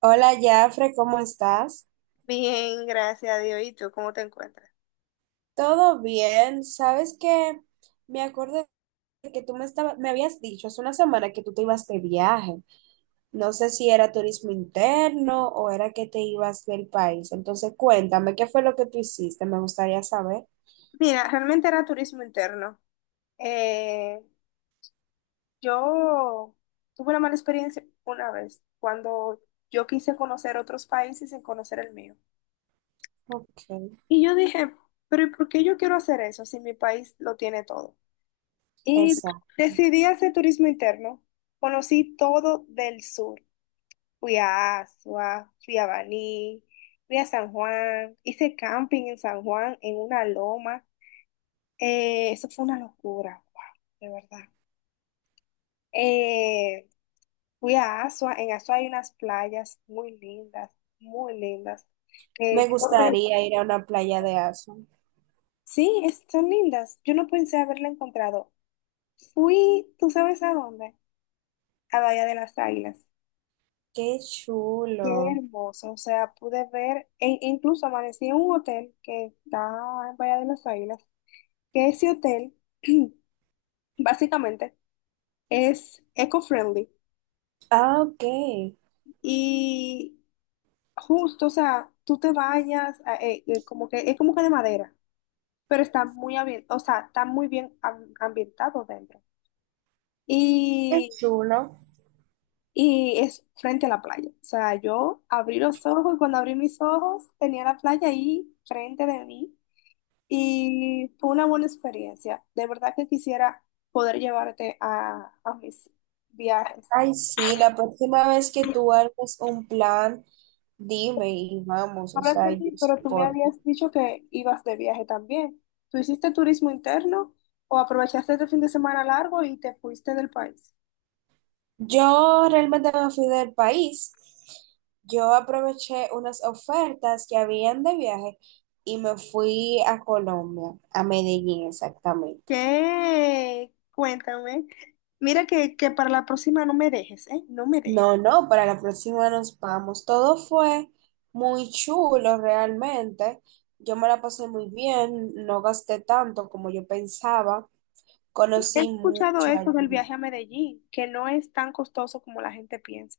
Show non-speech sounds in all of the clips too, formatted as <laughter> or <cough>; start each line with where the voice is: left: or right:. right: Hola, Jafre, ¿cómo estás?
left: Bien, gracias a Dios. ¿Y tú cómo te encuentras?
right: ¿Todo bien? ¿Sabes que me acordé de que me habías dicho hace una semana que tú te ibas de viaje? No sé si era turismo interno o era que te ibas del país. Entonces, cuéntame, ¿qué fue lo que tú hiciste? Me gustaría saber.
left: Mira, realmente era turismo interno. Eh, yo tuve una mala experiencia una vez cuando yo quise conocer otros países sin conocer el mío.
right: Ok,
left: Y yo dije, pero ¿y por qué yo quiero hacer eso si mi país lo tiene todo? Y
right: esa.
left: decidí hacer turismo interno. Conocí todo del sur. Fui a Asua, fui a Baní, fui a San Juan, hice camping en San Juan, en una loma. Eso fue una locura, wow, de verdad. Eh, Fui a Asua, en Asua hay unas playas muy lindas, muy lindas que
right: Me
left: yo no pe-
right: gustaría ir a una playa de Azul.
left: sí, son lindas. Yo no pensé haberla encontrado. Fui, ¿tú sabes a dónde? A Bahía de las Águilas.
right: Qué
left: Qué
right: chulo.
left: hermoso, o sea, pude ver, e incluso amanecí en un hotel que está en Bahía de las Águilas, que ese hotel <clears throat> básicamente es eco-friendly.
right: Ah, ok. Qué
left: Y justo, o sea, tú te bañas, como que es como que de madera, pero está o sea, está muy bien ambientado dentro. Y,
right: chulo.
left: y es frente a la playa. O sea, yo abrí los ojos y cuando abrí mis ojos tenía la playa ahí frente de mí y fue una buena experiencia. De verdad que quisiera poder llevarte a mis viajes.
right: Ay, sí, la próxima vez que tú armes un plan, dime y vamos, o
left: Hablas de
right: sea, yo
left: mí, pero tú me
right: soporto.
left: habías dicho que ibas de viaje también. ¿Tú hiciste turismo interno o aprovechaste este fin de semana largo y te fuiste del país?
right: Yo realmente me fui del país. Yo aproveché unas ofertas que habían de viaje y me fui a Colombia, a Medellín exactamente.
left: ¿Qué? Cuéntame. Mira que para la próxima no me dejes, ¿eh? No me dejes.
right: No, no, para la próxima nos vamos. Todo fue muy chulo realmente. Yo me la pasé muy bien, no gasté tanto como yo pensaba.
left: He
right: Conocí
left: escuchado
right: mucho
left: esto del
right: allí.
left: viaje a Medellín, que no es tan costoso como la gente piensa.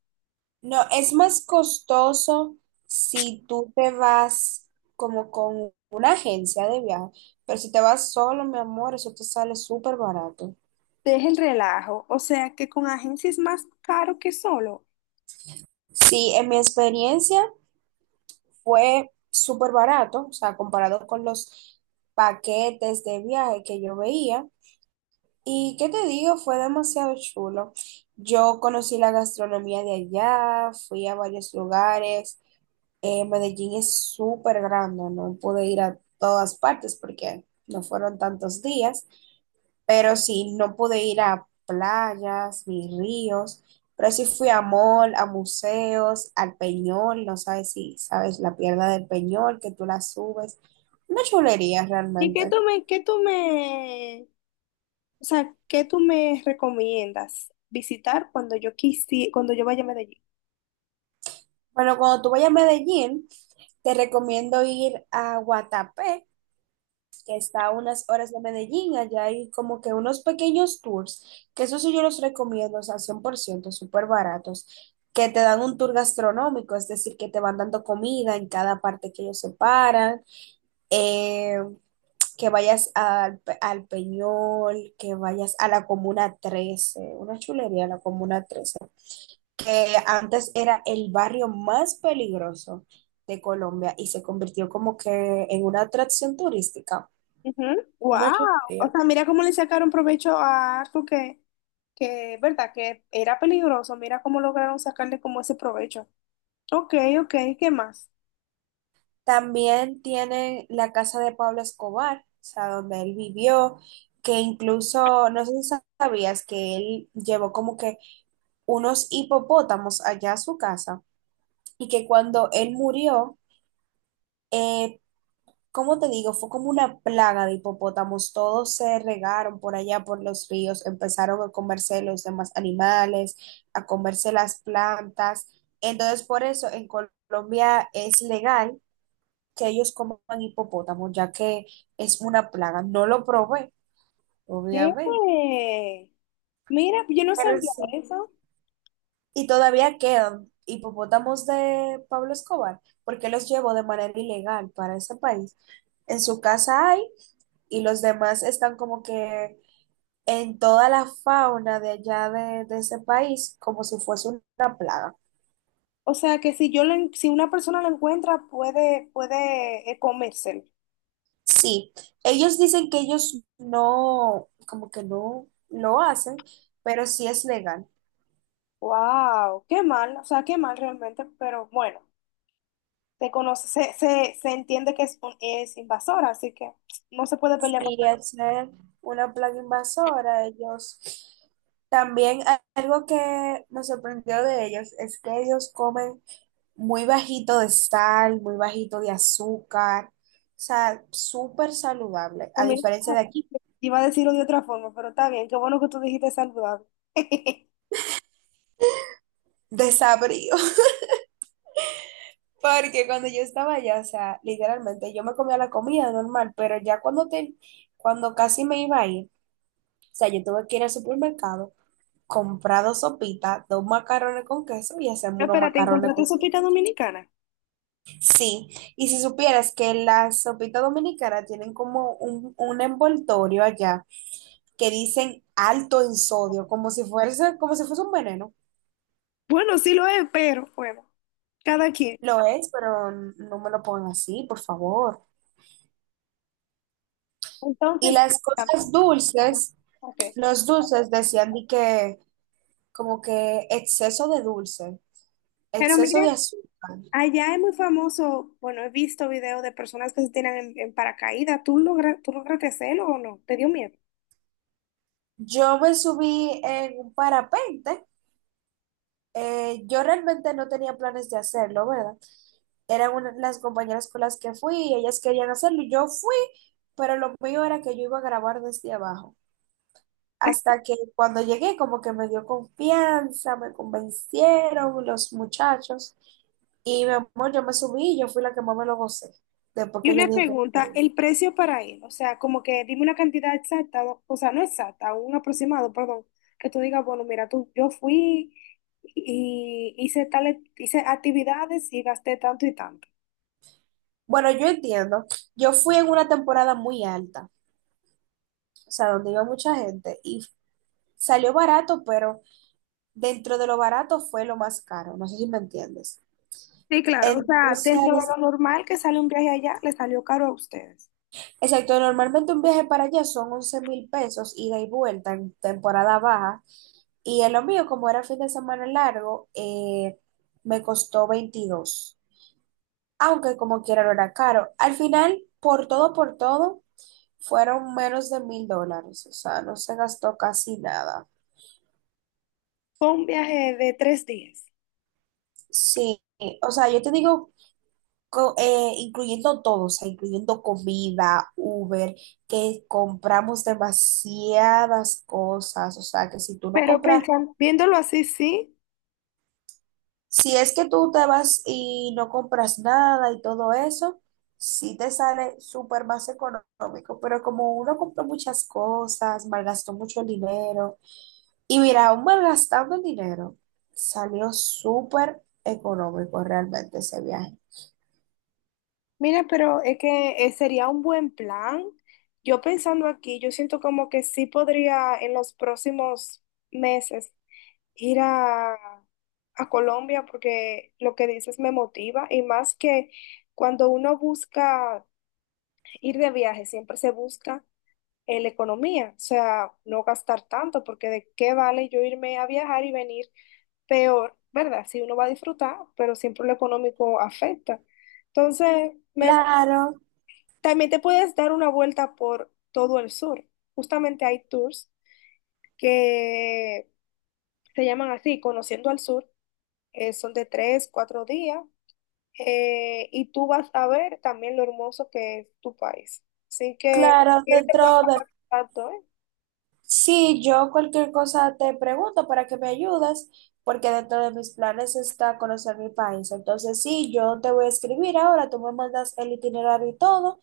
right: No, es más costoso si tú te vas como con una agencia de viaje, pero si te vas solo, mi amor, eso te sale súper barato.
left: Deja el relajo, o sea que con agencia es más caro que solo.
right: Sí, en mi experiencia fue súper barato, o sea, comparado con los paquetes de viaje que yo veía. Y qué te digo, fue demasiado chulo. Yo conocí la gastronomía de allá, fui a varios lugares. Medellín es súper grande, no pude ir a todas partes porque no fueron tantos días, pero sí, no pude ir a playas ni ríos, pero sí fui a mall, a museos, al Peñol. No sabes si sabes la pierna del Peñol, que tú la subes, una chulería
left: ¿Y qué tú
right: realmente.
left: me, qué tú me, O sea, ¿qué tú me recomiendas visitar cuando yo vaya a Medellín?
right: Bueno, cuando tú vayas a Medellín, te recomiendo ir a Guatapé, que está a unas horas de Medellín. Allá hay como que unos pequeños tours, que eso sí yo los recomiendo, o sea, 100% súper baratos, que te dan un tour gastronómico, es decir, que te van dando comida en cada parte que ellos separan. eh, que vayas al, al Peñol, que vayas a la Comuna 13, una chulería la Comuna 13, que antes era el barrio más peligroso de Colombia y se convirtió como que en una atracción turística, una
left: Wow. O
right: chulería.
left: sea, mira cómo le sacaron provecho a algo que, verdad, que era peligroso. Mira cómo lograron sacarle como ese provecho. Ok, ok, ¿qué más?
right: También tienen la casa de Pablo Escobar, o sea, donde él vivió, que incluso, no sé si sabías que él llevó como que unos hipopótamos allá a su casa. Y que cuando él murió, eh, ¿cómo te digo? Fue como una plaga de hipopótamos, todos se regaron por allá por los ríos, empezaron a comerse los demás animales, a comerse las plantas. Entonces, por eso en Colombia es legal que ellos coman hipopótamos, ya que es una plaga. No lo probé, obviamente.
left: Eh, Mira, yo no
right: Pero
left: sabía
right: sí.
left: eso.
right: Y todavía quedan hipopótamos de Pablo Escobar, porque los llevó de manera ilegal para ese país. En su casa hay, y los demás están como que en toda la fauna de allá de ese país, como si fuese una plaga.
left: O sea, que si una persona lo encuentra, puede comérselo.
right: Sí, ellos dicen que ellos no, como que no lo hacen, pero sí es legal.
left: Wow, qué mal, o sea, qué mal realmente, pero bueno. Se conoce, se entiende que es, es invasora, así que no se puede pelear con
right: Y al ser una plaga invasora, ellos también, algo que nos sorprendió de ellos es que ellos comen muy bajito de sal, muy bajito de azúcar, o sea, súper saludable, a
left: comida.
right: diferencia de aquí,
left: Iba a decirlo de otra forma, pero está bien, qué bueno que tú dijiste saludable. <laughs>
right: desabrido. <laughs> Porque cuando yo estaba allá, o sea, literalmente yo me comía la comida normal, pero ya cuando casi me iba a ir, o sea, yo tuve que ir al supermercado comprado sopita, dos macarrones con queso y hacemos unos
left: Espérate,
right: macarrones
left: ¿encontraste
right: con
left: sopita
right: queso.
left: dominicana?
right: Sí, y si supieras que las sopitas dominicanas tienen como un envoltorio allá que dicen alto en sodio, como si fuese un veneno.
left: Bueno, sí lo es, pero bueno, cada quien.
right: Lo es, pero no me lo pongan así, por favor. Y
left: Entonces,
right: las cosas dulces,
left: ok.
right: los dulces decían de que como que exceso de dulce,
left: Pero
right: exceso
left: mira,
right: de azúcar.
left: allá es muy famoso, bueno, he visto videos de personas que se tiran en paracaídas. ¿Tú lograste hacerlo o no? ¿Te dio miedo?
right: Yo me subí en un parapente. Yo realmente no tenía planes de hacerlo, ¿verdad? Las compañeras con las que fui y ellas querían hacerlo. Y yo fui, pero lo mío era que yo iba a grabar desde abajo. Hasta que cuando llegué, como que me dio confianza, me convencieron los muchachos. Y mi amor, yo me subí y yo fui la que más me lo gocé. Después
left: Y
right: que yo
left: una
right: dije que no
left: pregunta,
right: quería.
left: el precio para él, o sea, como que dime una cantidad exacta, o sea, no exacta, un aproximado, perdón, que tú digas, bueno, mira, tú, yo fui y hice tales, hice actividades y gasté tanto y tanto.
right: Bueno, yo entiendo. Yo fui en una temporada muy alta, o sea, donde iba mucha gente y salió barato, pero dentro de lo barato fue lo más caro, no sé si me entiendes.
left: Sí, claro, o sea, dentro de
right: Entonces,
left: lo normal que sale un viaje allá, le salió caro a ustedes.
right: exacto, normalmente un viaje para allá son 11.000 pesos ida y vuelta en temporada baja, y en lo mío, como era fin de semana largo, me costó 22, aunque como quiera no era caro. Al final, por todo, fueron menos de $1.000, o sea, no se gastó casi nada.
left: Fue un viaje de 3 días.
right: Sí, o sea, yo te digo incluyendo todo, o sea, incluyendo comida, Uber, que compramos demasiadas cosas, o sea, que si tú no
left: Pero
right: compras,
left: pensando, viéndolo así, sí.
right: si es que tú te vas y no compras nada y todo eso, sí te sale súper más económico, pero como uno compró muchas cosas, malgastó mucho dinero. Y mira, aún malgastando el dinero, salió súper económico realmente ese viaje.
left: Mira, pero es que sería un buen plan. Yo pensando aquí, yo siento como que sí podría en los próximos meses ir a Colombia porque lo que dices me motiva y más que cuando uno busca ir de viaje, siempre se busca la economía, o sea, no gastar tanto porque de qué vale yo irme a viajar y venir peor, ¿verdad? Si uno va a disfrutar, pero siempre lo económico afecta. Entonces, me
right: Claro,
left: también te puedes dar una vuelta por todo el sur. Justamente hay tours que se llaman así, Conociendo al Sur. Son de 3, 4 días. Y tú vas a ver también lo hermoso que es tu país. Así que,
right: claro,
left: ¿quieres que
right: dentro
left: pueda
right: de,
left: pasar contacto, eh?
right: sí, yo cualquier cosa te pregunto para que me ayudes, porque dentro de mis planes está conocer mi país. Entonces, sí, yo te voy a escribir ahora, tú me mandas el itinerario y todo,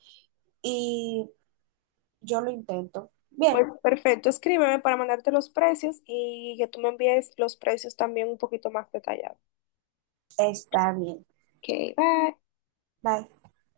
right: y yo lo intento.
left: Pues
right: Bien,
left: perfecto, escríbeme para mandarte los precios y que tú me envíes los precios también un poquito más detallados.
right: está bien.
left: Ok, bye.
right: Bye.